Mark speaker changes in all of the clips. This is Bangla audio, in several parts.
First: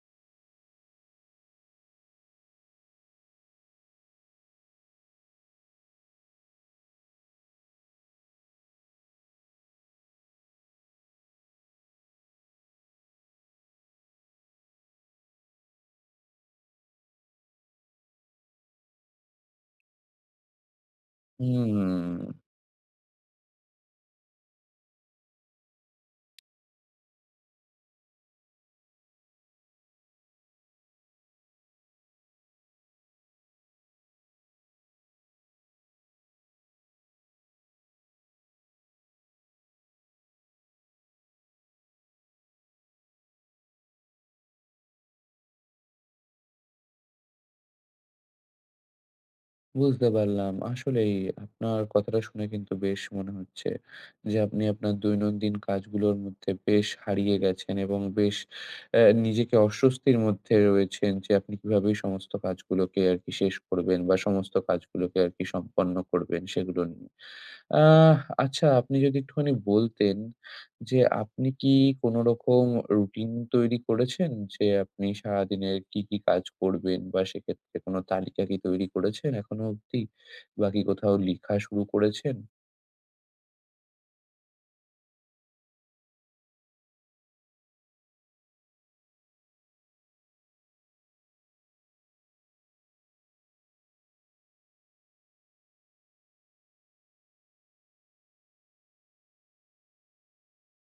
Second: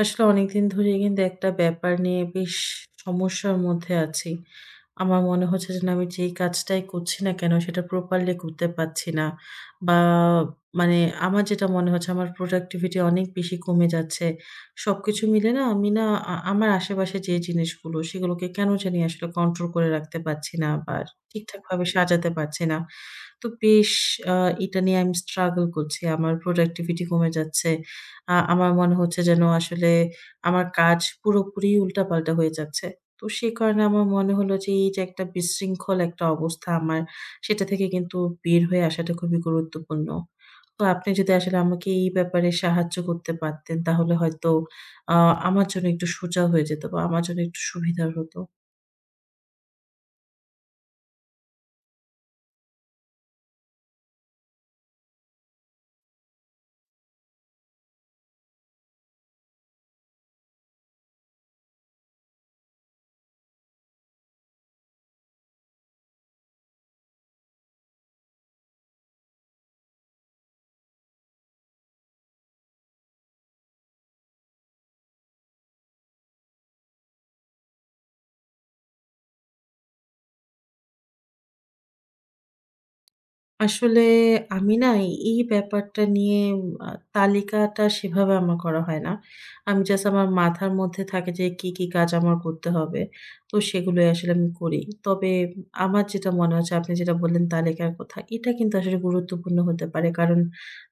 Speaker 1: আসলে অনেকদিন ধরেই কিন্তু একটা ব্যাপার নিয়ে বেশ সমস্যার মধ্যে আছি। আমার মনে হচ্ছে যে না আমি যেই কাজটাই করছি না কেন সেটা প্রপারলি করতে পারছি না। বা মানে আমার যেটা মনে হচ্ছে আমার প্রোডাক্টিভিটি অনেক বেশি কমে যাচ্ছে। সবকিছু মিলে না আমি না আমার আশেপাশে যে জিনিসগুলো সেগুলোকে কেন জানি আসলে কন্ট্রোল করে রাখতে পারছি না বা ঠিকঠাকভাবে সাজাতে
Speaker 2: হুম,
Speaker 1: পারছি না। তো বেশ আ এটা নিয়ে আমি স্ট্রাগল করছি। আমার প্রোডাক্টিভিটি কমে যাচ্ছে। আমার মনে হচ্ছে যেন আসলে আমার কাজ পুরোপুরি উল্টাপাল্টা হয়ে যাচ্ছে। তো সে কারণে আমার মনে হলো যে এই যে একটা বিশৃঙ্খল একটা অবস্থা আমার, সেটা থেকে কিন্তু বের হয়ে আসাটা খুবই গুরুত্বপূর্ণ। তো আপনি যদি আসলে আমাকে এই ব্যাপারে সাহায্য করতে পারতেন তাহলে হয়তো আ আমার জন্য একটু সোজা হয়ে যেত বা আমার জন্য একটু সুবিধার হতো।
Speaker 2: বুঝতে পারলাম। আসলেই আপনার কথাটা শুনে কিন্তু বেশ মনে হচ্ছে যে, আপনি আপনার দৈনন্দিন কাজগুলোর মধ্যে বেশ হারিয়ে গেছেন এবং বেশ নিজেকে অস্বস্তির মধ্যে রয়েছেন যে, আপনি কিভাবে এই সমস্ত কাজগুলোকে আরকি শেষ করবেন বা সমস্ত কাজগুলোকে আরকি সম্পন্ন করবেন সেগুলো নিয়ে। আহ আচ্ছা, আপনি যদি একটুখানি বলতেন যে আপনি কি কোনরকম রুটিন তৈরি করেছেন? যে আপনি সারাদিনের কি, কি কাজ করবেন? বা সেক্ষেত্রে কোন তালিকা কি তৈরি করেছেন এখনো অবধি? বা কি কোথাও লিখা শুরু করেছেন?
Speaker 1: আসলে আমি না এই এই ব্যাপারটা নিয়ে আ তালিকাটা সেভাবে আমার করা হয় না। আমি জাস্ট আমার মাথার মধ্যে থাকে যে কি, কি কাজ আমার করতে হবে। তো সেগুলোই আসলে আমি করি। তবে আমার যেটা মনে হচ্ছে আপনি যেটা বললেন তালিকার কথা, এটা কিন্তু আসলে গুরুত্বপূর্ণ হতে পারে। কারণ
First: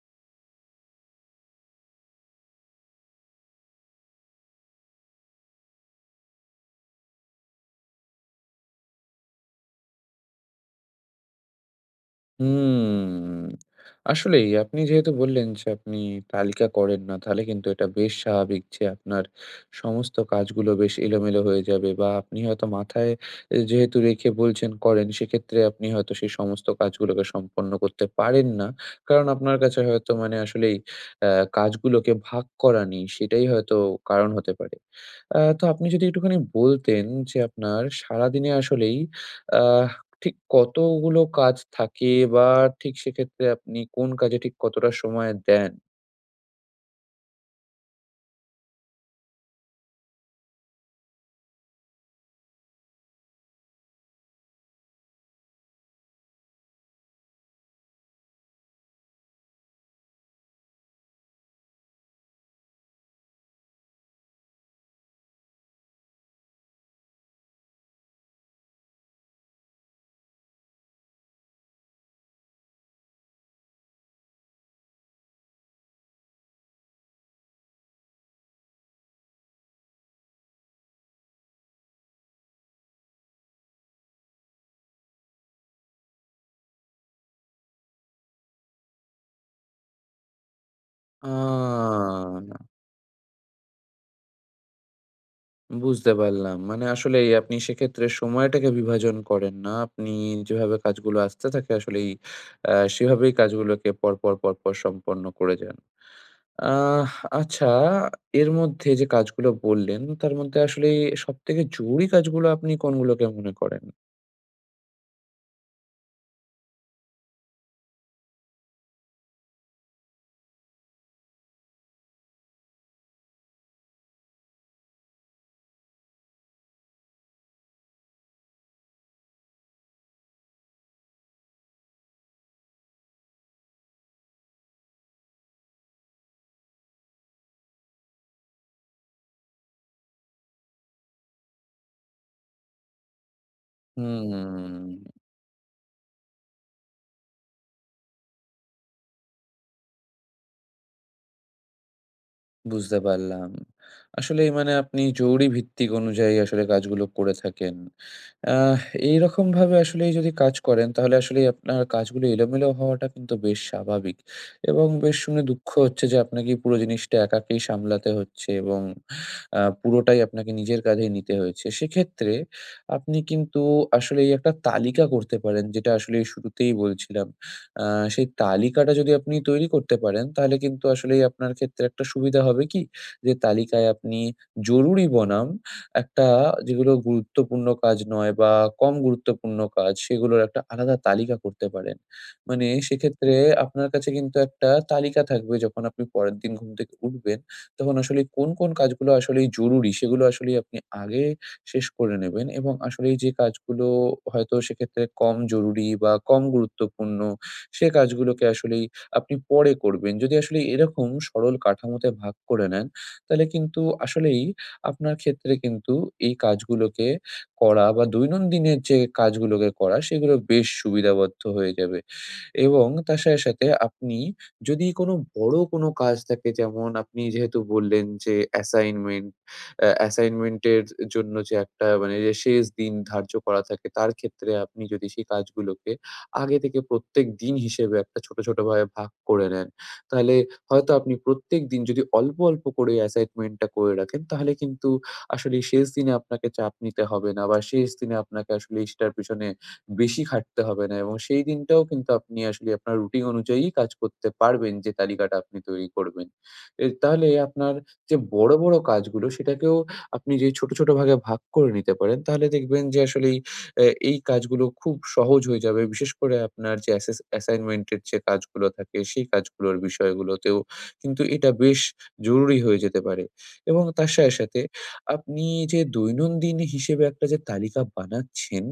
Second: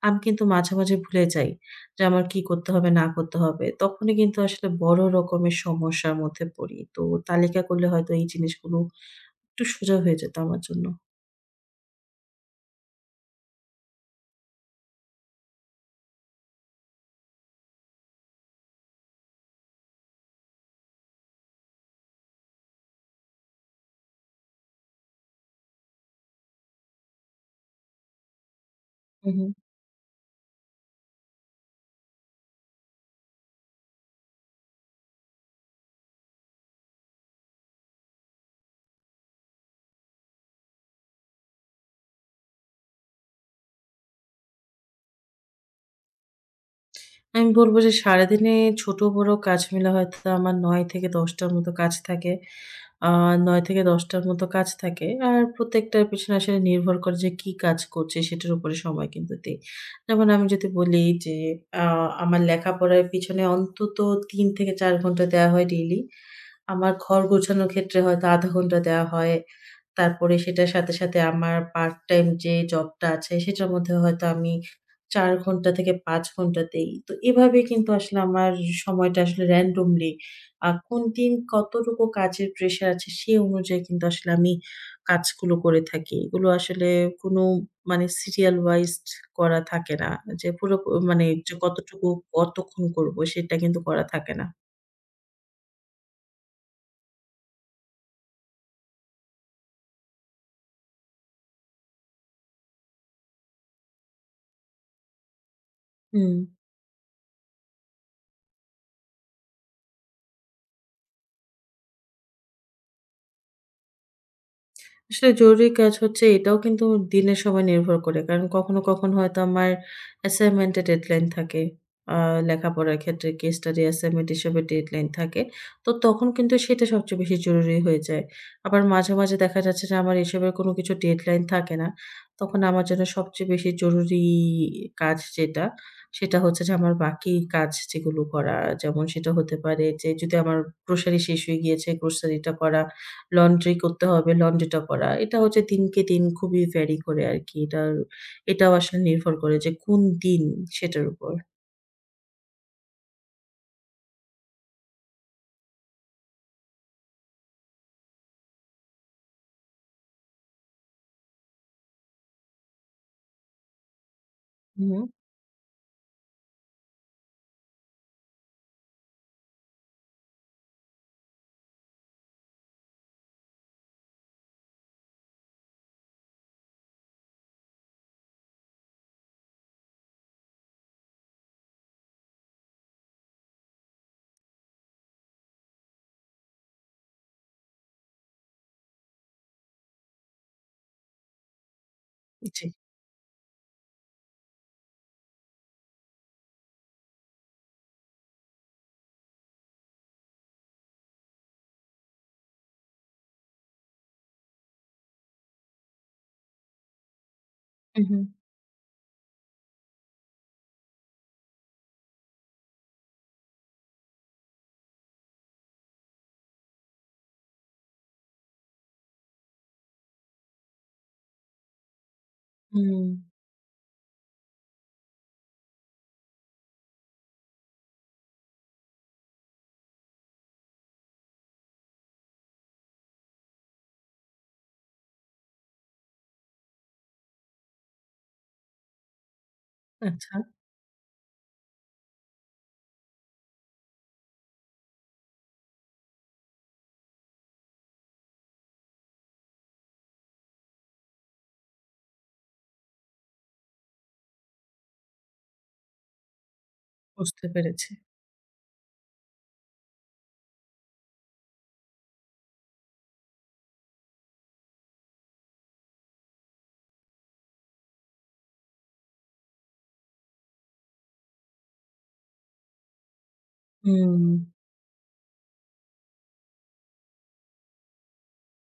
Speaker 1: আমি কিন্তু মাঝে, মাঝে ভুলে যাই যে আমার কি করতে হবে না করতে হবে। তখনই কিন্তু আসলে বড় রকমের সমস্যার মধ্যে পড়ি। তো তালিকা করলে হয়তো এই জিনিসগুলো একটু সোজা হয়ে যেত আমার জন্য।
Speaker 2: হুম। আসলেই আপনি যেহেতু বললেন যে আপনি তালিকা করেন না, তাহলে কিন্তু এটা বেশ স্বাভাবিক যে আপনার সমস্ত কাজগুলো বেশ এলোমেলো হয়ে যাবে বা আপনি হয়তো মাথায় যেহেতু রেখে বলছেন করেন, সেক্ষেত্রে আপনি হয়তো সেই সমস্ত কাজগুলোকে সম্পন্ন করতে পারেন না। কারণ
Speaker 1: হু, হু।
Speaker 2: আপনার কাছে হয়তো মানে আসলেই অ্যা কাজগুলোকে ভাগ করা নেই, সেটাই হয়তো কারণ হতে পারে। তো আপনি যদি একটুখানি বলতেন যে আপনার সারাদিনে আসলেই আ ঠিক কতগুলো কাজ থাকে বা ঠিক সেক্ষেত্রে আপনি কোন কাজে ঠিক কতটা সময় দেন?
Speaker 1: আমি বলব যে সারাদিনে ছোট বড় কাজ মিলে হয়তো আমার ৯-১০টার মতো কাজ থাকে। আ ৯-১০টার মতো কাজ থাকে। আর প্রত্যেকটার পেছনে আসলে নির্ভর করে যে কি কাজ করছি সেটার উপরে সময় কিন্তু দেই। যেমন আমি যদি বলি যে আ আমার লেখাপড়ার পিছনে অন্তত ৩ থেকে ৪ ঘন্টা দেয়া হয় ডেইলি। আমার ঘর গোছানোর ক্ষেত্রে হয়তো ০.৫ ঘন্টা দেয়া হয়। তারপরে সেটার সাথে, সাথে আমার পার্ট টাইম যে জবটা আছে সেটার মধ্যে হয়তো আমি ৪ ঘন্টা থেকে ৫ ঘন্টা দেই। তো এভাবে কিন্তু আসলে আমার সময়টা আসলে randomly কোন দিন কতটুকু কাজের প্রেশার আছে সে অনুযায়ী কিন্তু আসলে আমি কাজগুলো করে থাকি। এগুলো আসলে কোন মানে serial wise করা থাকে না। যে পুরো মানে
Speaker 2: আ
Speaker 1: যে কতটুকু কতক্ষণ করব সেটা কিন্তু করা থাকে না।
Speaker 2: বুঝতে পারলাম। মানে আসলেই আপনি সেক্ষেত্রে সময়টাকে বিভাজন করেন না। আপনি যেভাবে কাজগুলো আসতে থাকে আসলেই আ সেভাবেই কাজগুলোকে পরপর, পরপর সম্পন্ন করে যান।
Speaker 1: হুম।
Speaker 2: আহ আচ্ছা, এর মধ্যে যে কাজগুলো বললেন তার মধ্যে আসলে সবথেকে জরুরি কাজগুলো আপনি কোনগুলোকে মনে করেন?
Speaker 1: আসলে জরুরি কাজ হচ্ছে এটাও কিন্তু দিনের সময় নির্ভর করে। কারণ কখনো, কখনো হয়তো আমার অ্যাসাইনমেন্ট এর ডেডলাইন থাকে। আ লেখাপড়ার ক্ষেত্রে কেস স্টাডি অ্যাসাইনমেন্ট হিসেবের ডেডলাইন থাকে। তো তখন কিন্তু সেটা সবচেয়ে বেশি জরুরি হয়ে যায়। আবার মাঝে, মাঝে দেখা যাচ্ছে যে আমার এসবের কোনো কিছু ডেডলাইন থাকে না। তখন আমার জন্য সবচেয়ে বেশি জরুরি কাজ যেটা, সেটা হচ্ছে যে আমার বাকি কাজ যেগুলো করা। যেমন সেটা হতে পারে যে যদি আমার গ্রোসারি শেষ হয়ে গিয়েছে, গ্রোসারিটা করা। লন্ড্রি করতে হবে, লন্ড্রিটা
Speaker 2: হুম।
Speaker 1: করা। এটা হচ্ছে দিনকে দিন খুবই ভ্যারি করে আরকি। এটার এটাও আসলে নির্ভর করে যে কোন দিন সেটার উপর।
Speaker 2: বুঝতে পারলাম। আসলেই মানে আপনি জরুরি ভিত্তিক অনুযায়ী আসলে কাজগুলো করে থাকেন। আহ এইরকমভাবে আসলেই যদি কাজ করেন তাহলে আসলেই আপনার কাজগুলো এলোমেলো হওয়াটা কিন্তু বেশ স্বাভাবিক
Speaker 1: হু,
Speaker 2: এবং
Speaker 1: হু।
Speaker 2: বেশ শুনে দুঃখ হচ্ছে যে আপনাকে এই পুরো জিনিসটা একাকেই সামলাতে হচ্ছে এবং পুরোটাই আপনাকে নিজের কাঁধেই নিতে হয়েছে। সেক্ষেত্রে আপনি কিন্তু আসলেই একটা তালিকা করতে পারেন, যেটা আসলে শুরুতেই বলছিলাম। আ সেই তালিকাটা যদি আপনি তৈরি করতে পারেন, তাহলে কিন্তু আসলেই আপনার ক্ষেত্রে একটা সুবিধা হবে কি? যে তালিকায় আপনি জরুরি বনাম একটা যেগুলো গুরুত্বপূর্ণ কাজ নয় বা কম গুরুত্বপূর্ণ কাজ, সেগুলোর একটা আলাদা তালিকা করতে পারেন।
Speaker 1: জি।
Speaker 2: মানে সেক্ষেত্রে আপনার কাছে কিন্তু একটা তালিকা থাকবে, যখন আপনি পরের দিন ঘুম থেকে উঠবেন, তখন আসলে কোন, কোন কাজগুলো আসলেই জরুরি, সেগুলো আসলেই আপনি আগে শেষ করে নেবেন এবং আসলেই যে কাজগুলো হয়তো সেক্ষেত্রে কম জরুরি বা কম গুরুত্বপূর্ণ, সে
Speaker 1: হু, হু।
Speaker 2: কাজগুলোকে আসলেই আপনি পরে করবেন। যদি আসলে এরকম সরল কাঠামোতে ভাগ করে নেন, তাহলে কিন্তু আসলেই আপনার ক্ষেত্রে কিন্তু এই কাজগুলোকে করা বা দৈনন্দিনের যে কাজগুলোকে করা, সেগুলো বেশ সুবিধাবদ্ধ হয়ে যাবে। এবং
Speaker 1: হুম।
Speaker 2: তার সাথে, সাথে আপনি যদি কোনো বড় কোনো কাজ থাকে, যেমন আপনি যেহেতু বললেন যে অ্যাসাইনমেন্ট, অ্যাসাইনমেন্টের জন্য যে একটা মানে যে শেষ দিন ধার্য করা থাকে, তার ক্ষেত্রে আপনি যদি সেই কাজগুলোকে আগে থেকে প্রত্যেক দিন হিসেবে একটা ছোট, ছোট ভাবে ভাগ করে নেন, তাহলে
Speaker 1: আচ্ছা
Speaker 2: হয়তো আপনি প্রত্যেকদিন যদি অল্প, অল্প করে অ্যাসাইনমেন্টটা করে রাখেন, তাহলে কিন্তু আসলে এই শেষ দিনে আপনাকে চাপ নিতে হবে না বা শেষ দিনে আপনাকে আসলে সেটার পিছনে বেশি খাটতে হবে না এবং সেই দিনটাও কিন্তু আপনি আসলে আপনার রুটিন অনুযায়ী কাজ করতে পারবেন, যে তালিকাটা আপনি তৈরি করবেন। তাহলে
Speaker 1: বুঝতে
Speaker 2: আপনার
Speaker 1: পেরেছি।
Speaker 2: যে বড়, বড় কাজগুলো সেটাকেও আপনি যে ছোট, ছোট ভাগে ভাগ করে নিতে পারেন, তাহলে দেখবেন যে আসলেই এই কাজগুলো খুব সহজ হয়ে যাবে। বিশেষ করে আপনার যে অ্যাসাইনমেন্টের যে কাজগুলো থাকে সেই কাজগুলোর বিষয়গুলোতেও কিন্তু এটা বেশ জরুরি হয়ে যেতে পারে এবং তার
Speaker 1: হুম।
Speaker 2: সাথে, সাথে আপনি যে দৈনন্দিন হিসেবে একটা যে তালিকা বানাচ্ছেন,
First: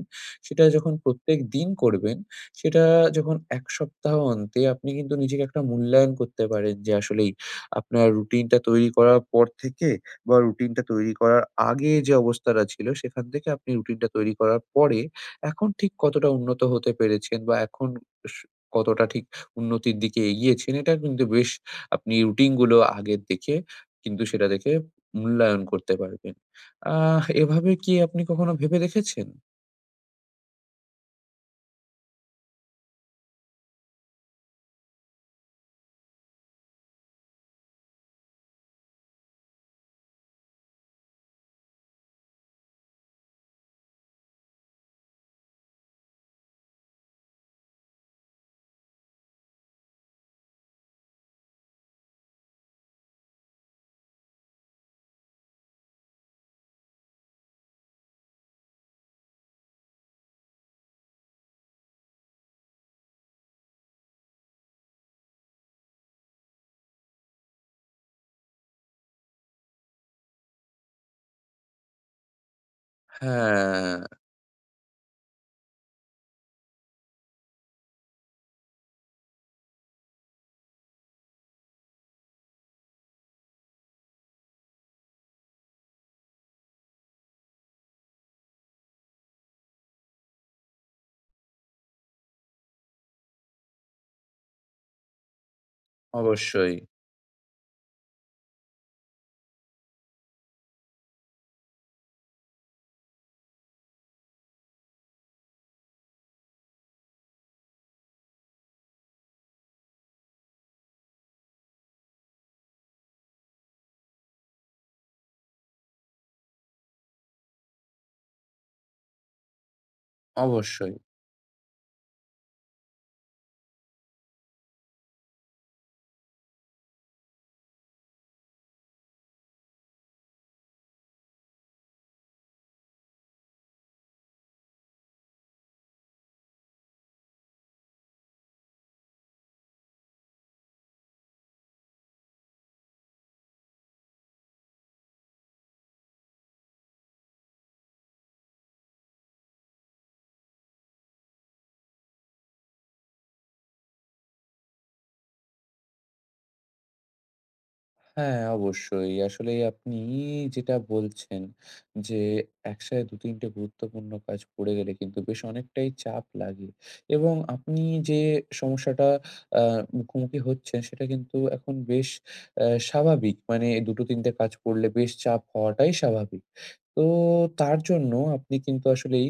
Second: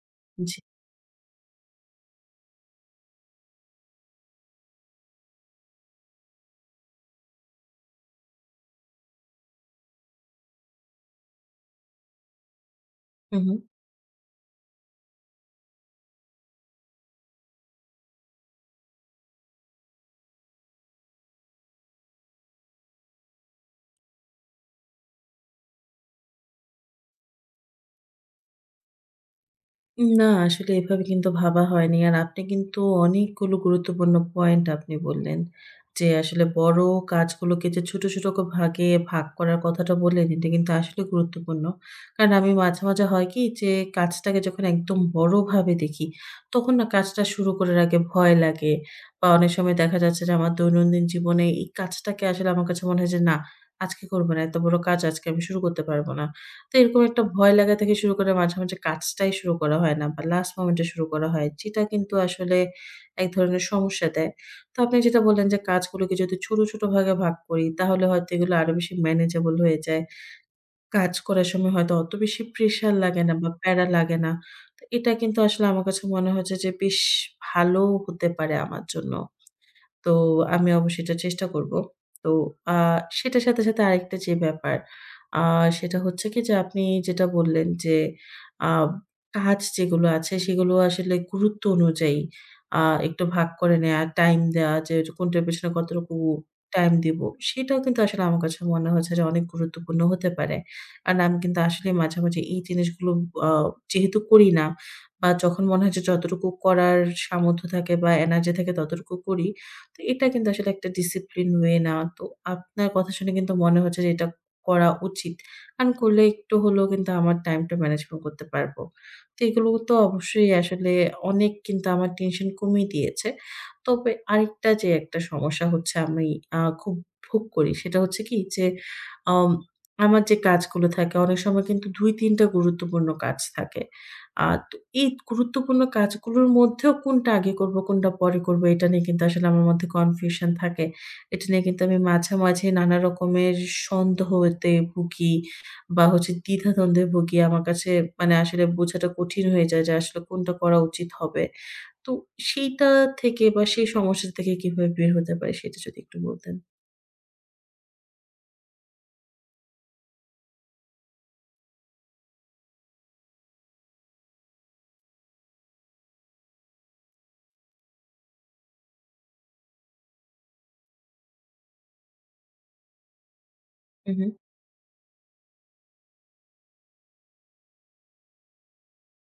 Speaker 1: জি।
Speaker 2: সেটা যখন প্রত্যেকদিন করবেন, সেটা যখন ১ সপ্তাহ অন্তে আপনি কিন্তু নিজেকে একটা মূল্যায়ন করতে পারেন যে আসলেই আপনার রুটিনটা তৈরি করার পর থেকে বা রুটিনটা তৈরি করার আগে যে অবস্থাটা ছিল, সেখান
Speaker 1: হু,
Speaker 2: থেকে
Speaker 1: হু।
Speaker 2: আপনি রুটিনটা তৈরি করার পরে এখন ঠিক কতটা উন্নত হতে পেরেছেন বা এখন স কতটা ঠিক উন্নতির দিকে এগিয়েছেন, এটা কিন্তু বেশ আপনি রুটিনগুলো আগের দেখে কিন্তু সেটা দেখে মূল্যায়ন করতে পারবেন। এভাবে কি আপনি কখনো ভেবে দেখেছেন?
Speaker 1: না, আসলে এভাবে কিন্তু ভাবা হয়নি। আর আপনি কিন্তু অনেকগুলো গুরুত্বপূর্ণ পয়েন্ট আপনি বললেন। যে আসলে বড় কাজগুলোকে যে ছোট, ছোট ভাগে ভাগ করার কথাটা বললেন, এটা কিন্তু আসলে গুরুত্বপূর্ণ। কারণ আমি মাঝে, মাঝে হয় কি যে কাজটাকে যখন একদম বড়ভাবে দেখি, তখন না কাজটা শুরু করার আগে ভয় লাগে। বা অনেক সময় দেখা যাচ্ছে যে আমার দৈনন্দিন জীবনে এই কাজটাকে আসলে আমার কাছে মনে হয় যে, "না, আজকে করব না। এত বড় কাজ আজকে আমি শুরু করতে পারব না।" তো এরকম একটা ভয় লাগা থেকে শুরু করে মাঝে, মাঝে কাজটাই শুরু করা হয় না বা লাস্ট মোমেন্টে শুরু করা হয়। যেটা কিন্তু আসলে এক ধরনের সমস্যা দেয়। তো আপনি যেটা বললেন যে কাজগুলোকে যদি ছোট, ছোট ভাগে ভাগ করি তাহলে হয়তো এগুলো আরো বেশি ম্যানেজেবল হয়ে যায়। কাজ করার সময় হয়তো অত বেশি প্রেশার লাগে না বা প্যারা
Speaker 2: হ্যাঁ,
Speaker 1: লাগে না। তো এটা কিন্তু আসলে আমার কাছে মনে হচ্ছে যে বেশ ভালো হতে পারে আমার জন্য। তো আমি অবশ্যই এটা চেষ্টা করব। তো আ সেটার সাথে, সাথে আরেকটা যে ব্যাপার আ সেটা হচ্ছে কি যে আপনি যেটা বললেন যে আ কাজ যেগুলো আছে সেগুলো আসলে গুরুত্ব অনুযায়ী আ একটু ভাগ করে নেয়া, টাইম দেয়া যে কোনটার পেছনে কতটুকু
Speaker 2: অবশ্যই,
Speaker 1: টাইম দিব সেটাও কিন্তু আসলে আমার কাছে মনে হচ্ছে যে অনেক গুরুত্বপূর্ণ হতে পারে। কারণ আমি কিন্তু আসলে মাঝে, মাঝে এই জিনিসগুলো আ যেহেতু করি না বা যখন মনে হয় যে যতটুকু করার সামর্থ্য থাকে বা এনার্জি থাকে ততটুকু করি। তো এটা কিন্তু আসলে একটা ডিসিপ্লিন ওয়ে না। তো আপনার কথা শুনে কিন্তু মনে হচ্ছে যে এটা করা উচিত। কারণ করলে একটু হলেও কিন্তু আমার টাইমটা ম্যানেজমেন্ট করতে পারবো। তো এগুলো তো অবশ্যই আসলে
Speaker 2: অবশ্যই।
Speaker 1: অনেক কিন্তু আমার টেনশন কমিয়ে দিয়েছে। তবে আরেকটা যে একটা সমস্যা হচ্ছে আমি খুব ভোগ করি সেটা হচ্ছে কি যে আম আমার যে কাজগুলো থাকে অনেক সময় কিন্তু ২-৩ টা গুরুত্বপূর্ণ কাজ থাকে। আ তো এই গুরুত্বপূর্ণ কাজগুলোর মধ্যেও কোনটা আগে করব, কোনটা পরে করব এটা নিয়ে কিন্তু আসলে আমার মধ্যে কনফিউশন থাকে। এটা নিয়ে কিন্তু আমি মাঝে, মাঝে নানা রকমের সন্দেহতে ভুগি বা হচ্ছে দ্বিধাদ্বন্দ্বে ভুগি। আমার কাছে মানে আসলে বোঝাটা কঠিন হয়ে যায় যে আসলে কোনটা করা উচিত হবে। তো সেইটা থেকে বা সেই সমস্যা থেকে কিভাবে বের হতে পারি সেটা যদি একটু বলতেন।
Speaker 2: হ্যাঁ, অবশ্যই। আসলে আপনি যেটা বলছেন যে, একসাথে ২-৩ টে গুরুত্বপূর্ণ কাজ পড়ে গেলে কিন্তু বেশ অনেকটাই চাপ লাগে এবং আপনি যে সমস্যাটা আ মুখোমুখি হচ্ছেন সেটা কিন্তু এখন বেশ স্বাভাবিক। মানে
Speaker 1: হু,
Speaker 2: ২-৩
Speaker 1: হু।
Speaker 2: টে কাজ পড়লে বেশ চাপ হওয়াটাই স্বাভাবিক। তো তার জন্য আপনি কিন্তু আসলেই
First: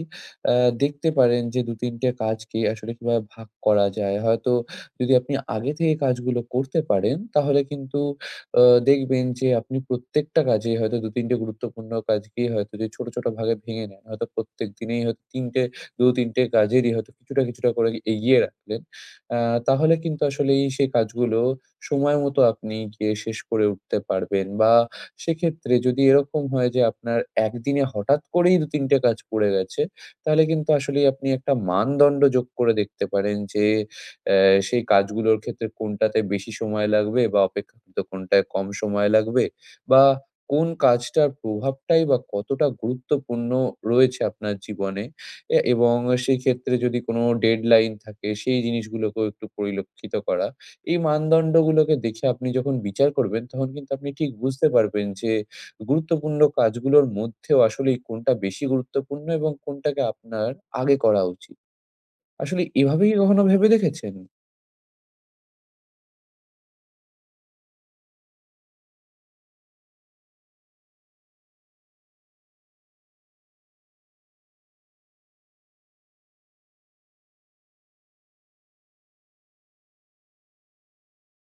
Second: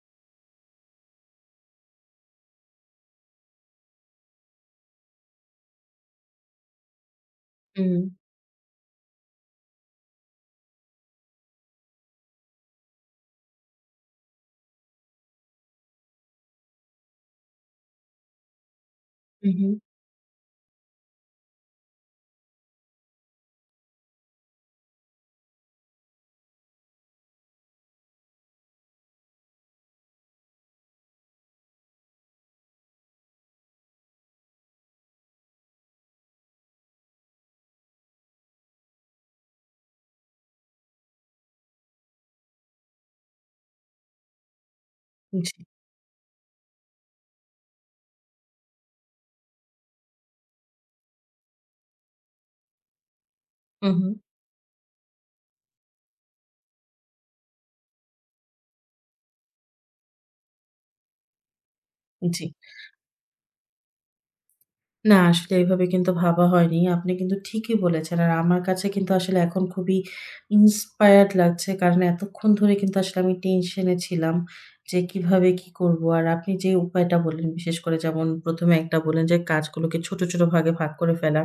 Speaker 2: আ দেখতে পারেন যে ২-৩ টে কাজকে আসলে কিভাবে ভাগ করা যায়। হয়তো যদি আপনি আগে থেকে কাজগুলো করতে পারেন, তাহলে
Speaker 1: হুম,
Speaker 2: কিন্তু আ দেখবেন যে আপনি প্রত্যেকটা কাজে হয়তো ২-৩ টে গুরুত্বপূর্ণ কাজকেই হয়তো যে ছোট, ছোট ভাগে ভেঙে নেন। হয়তো প্রত্যেক দিনেই হয়তো ৩ টে ২-৩ টে কাজেরই হয়তো কিছুটা, কিছুটা করে এগিয়ে রাখলেন। আ
Speaker 1: হু, হু।
Speaker 2: তাহলে কিন্তু আসলেই সেই কাজগুলো সময় মতো আপনি গিয়ে শেষ করে উঠতে পারবেন বা সেক্ষেত্রে যদি এরকম হয় যে আপনার একদিনে হঠাৎ করেই ২-৩ টে কাজ পড়ে গেছে, তাহলে কিন্তু আসলেই আপনি একটা মানদণ্ড যোগ করে দেখতে পারেন যে অ্যা সেই কাজগুলোর ক্ষেত্রে কোনটাতে বেশি সময় লাগবে বা অপেক্ষাকৃত কোনটায় কম সময় লাগবে? বা কোন কাজটার প্রভাবটাই বা কতটা গুরুত্বপূর্ণ রয়েছে আপনার জীবনে?
Speaker 1: জি।
Speaker 2: এবং সেক্ষেত্রে যদি কোনো ডেডলাইন থাকে সেই জিনিসগুলোকেও একটু পরিলক্ষিত করা। এই মানদণ্ডগুলোকে দেখে আপনি যখন বিচার করবেন তখন
Speaker 1: হু,
Speaker 2: কিন্তু
Speaker 1: হু।
Speaker 2: আপনি ঠিক বুঝতে পারবেন যে গুরুত্বপূর্ণ কাজগুলোর মধ্যেও আসলেই কোনটা বেশি গুরুত্বপূর্ণ এবং কোনটাকে আপনার আগে করা উচিত।
Speaker 1: জি।
Speaker 2: আসলে এভাবেই কখনো ভেবে দেখেছেন?
Speaker 1: না, আসলে এভাবে কিন্তু ভাবা হয়নি। আপনি কিন্তু ঠিকই বলেছেন। আর আমার কাছে কিন্তু আসলে এখন খুবই ইন্সপায়ার্ড লাগছে। কারণ এতক্ষণ ধরে কিন্তু আসলে আমি টেনশনে ছিলাম যে কিভাবে কি করব। আর আপনি যে উপায়টা বললেন বিশেষ করে যেমন প্রথম এ একটা বললেন যে কাজগুলোকে ছোট, ছোট ভাগে ভাগ করে ফেলা।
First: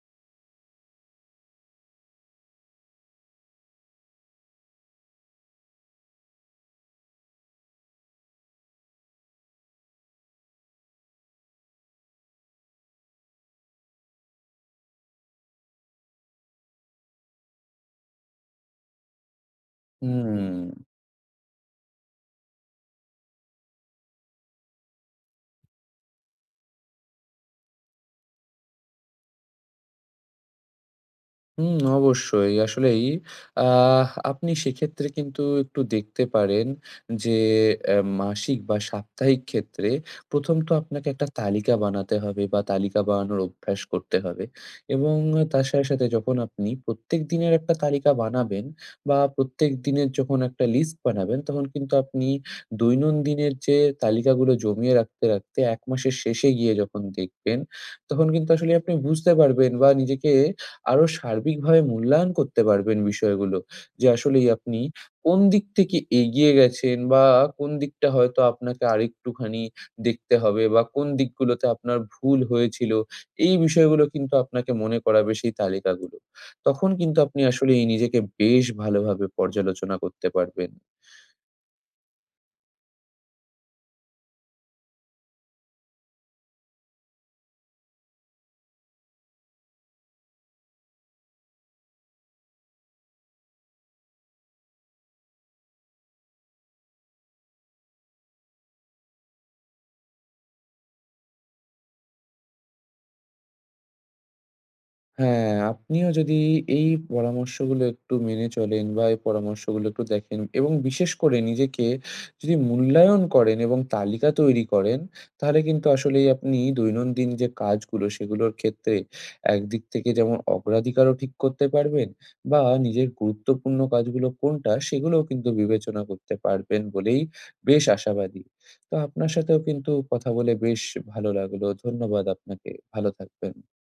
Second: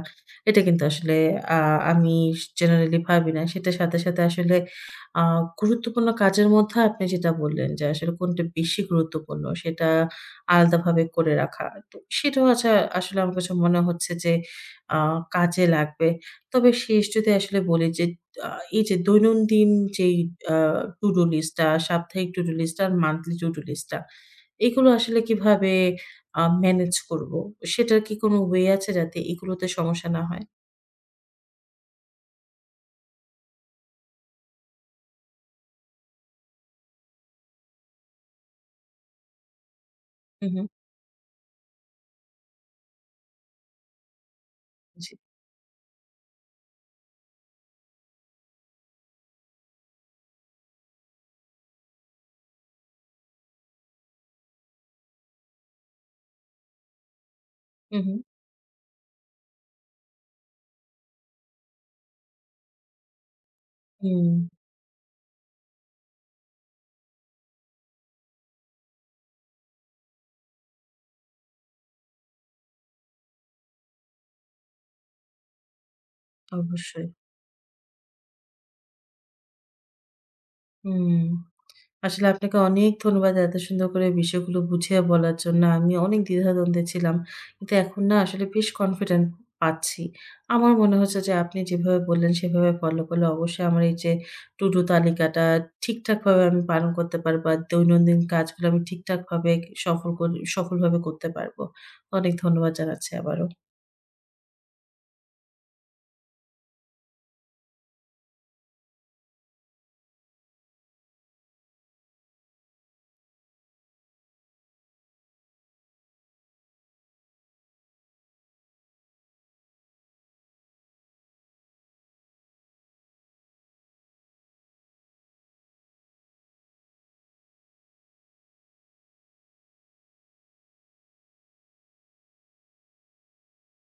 Speaker 1: এটা কিন্তু আসলে আ আমি জেনারেলি ভাবি না। সেটার সাথে, সাথে আসলে আ গুরুত্বপূর্ণ কাজের মধ্যে আপনি যেটা বললেন যে আসলে কোনটা বেশি গুরুত্বপূর্ণ সেটা আলাদাভাবে করে রাখা। তো সেটাও আচ্ছা আসলে আমার কাছে মনে হচ্ছে যে আ কাজে লাগবে। তবে শেষ যদি আসলে বলি যে আ এই যে দৈনন্দিন যেই আ
Speaker 2: হুম।
Speaker 1: to do list টা, সাপ্তাহিক to do list টা আর monthly to do list টা, এগুলো আসলে কিভাবে ম্যানেজ করব? সেটার কি কোনো ওয়ে আছে যাতে এগুলোতে সমস্যা না হয়?
Speaker 2: হুম, অবশ্যই। আসলেই আহ আপনি সেক্ষেত্রে কিন্তু একটু দেখতে পারেন যে মাসিক বা সাপ্তাহিক ক্ষেত্রে
Speaker 1: হু,
Speaker 2: ১ম
Speaker 1: হু।
Speaker 2: তো আপনাকে একটা তালিকা বানাতে হবে বা তালিকা বানানোর অভ্যাস করতে হবে
Speaker 1: জি।
Speaker 2: এবং তার সাথে, সাথে যখন আপনি প্রত্যেক দিনের একটা তালিকা বানাবেন বা প্রত্যেক দিনের যখন একটা লিস্ট বানাবেন, তখন কিন্তু আপনি দৈনন্দিনের যে তালিকাগুলো জমিয়ে রাখতে, রাখতে ১ মাসের শেষে গিয়ে যখন দেখবেন,
Speaker 1: হু, হু।
Speaker 2: তখন কিন্তু আসলে আপনি বুঝতে পারবেন বা নিজেকে আরো সার্বিকভাবে মূল্যায়ন করতে পারবেন বিষয়গুলো। যে
Speaker 1: হুম,
Speaker 2: আসলেই আপনি কোন দিক থেকে এগিয়ে গেছেন বা কোন দিকটা হয়তো আপনাকে আরেকটুখানি দেখতে হবে বা কোন দিকগুলোতে আপনার ভুল হয়েছিল, এই বিষয়গুলো কিন্তু আপনাকে মনে করাবে সেই তালিকাগুলো। তখন
Speaker 1: অবশ্যই।
Speaker 2: কিন্তু আপনি আসলেই নিজেকে বেশ ভালোভাবে পর্যালোচনা করতে পারবেন।
Speaker 1: হুম। আসলে আপনাকে অনেক ধন্যবাদ এত সুন্দর করে বিষয়গুলো বুঝিয়ে বলার জন্য। আমি অনেক দ্বিধাদ্বন্দ্বে ছিলাম। কিন্তু এখন না আসলে বেশ কনফিডেন্ট পাচ্ছি। আমার মনে হচ্ছে যে আপনি যেভাবে বললেন সেভাবে ফলো করলে অবশ্যই আমার এই যে টু ডু তালিকাটা ঠিকঠাকভাবে আমি পালন করতে পারবো। আর দৈনন্দিন কাজগুলো আমি ঠিকঠাকভাবে সফল কর সফলভাবে করতে পারবো। অনেক ধন্যবাদ জানাচ্ছি আবারও।
Speaker 2: হ্যাঁ, আপনিও যদি এই পরামর্শগুলো একটু মেনে চলেন বা এই পরামর্শগুলো একটু দেখেন এবং বিশেষ করে নিজেকে যদি মূল্যায়ন করেন এবং তালিকা তৈরি করেন, তাহলে কিন্তু আসলেই আপনি দৈনন্দিন যে কাজগুলো সেগুলোর ক্ষেত্রে একদিক থেকে যেমন অগ্রাধিকারও ঠিক করতে পারবেন বা নিজের গুরুত্বপূর্ণ কাজগুলো কোনটা সেগুলোও কিন্তু বিবেচনা করতে পারবেন বলেই বেশ আশাবাদী। তো আপনার সাথেও কিন্তু কথা বলে বেশ ভালো লাগলো। ধন্যবাদ আপনাকে। ভালো থাকবেন।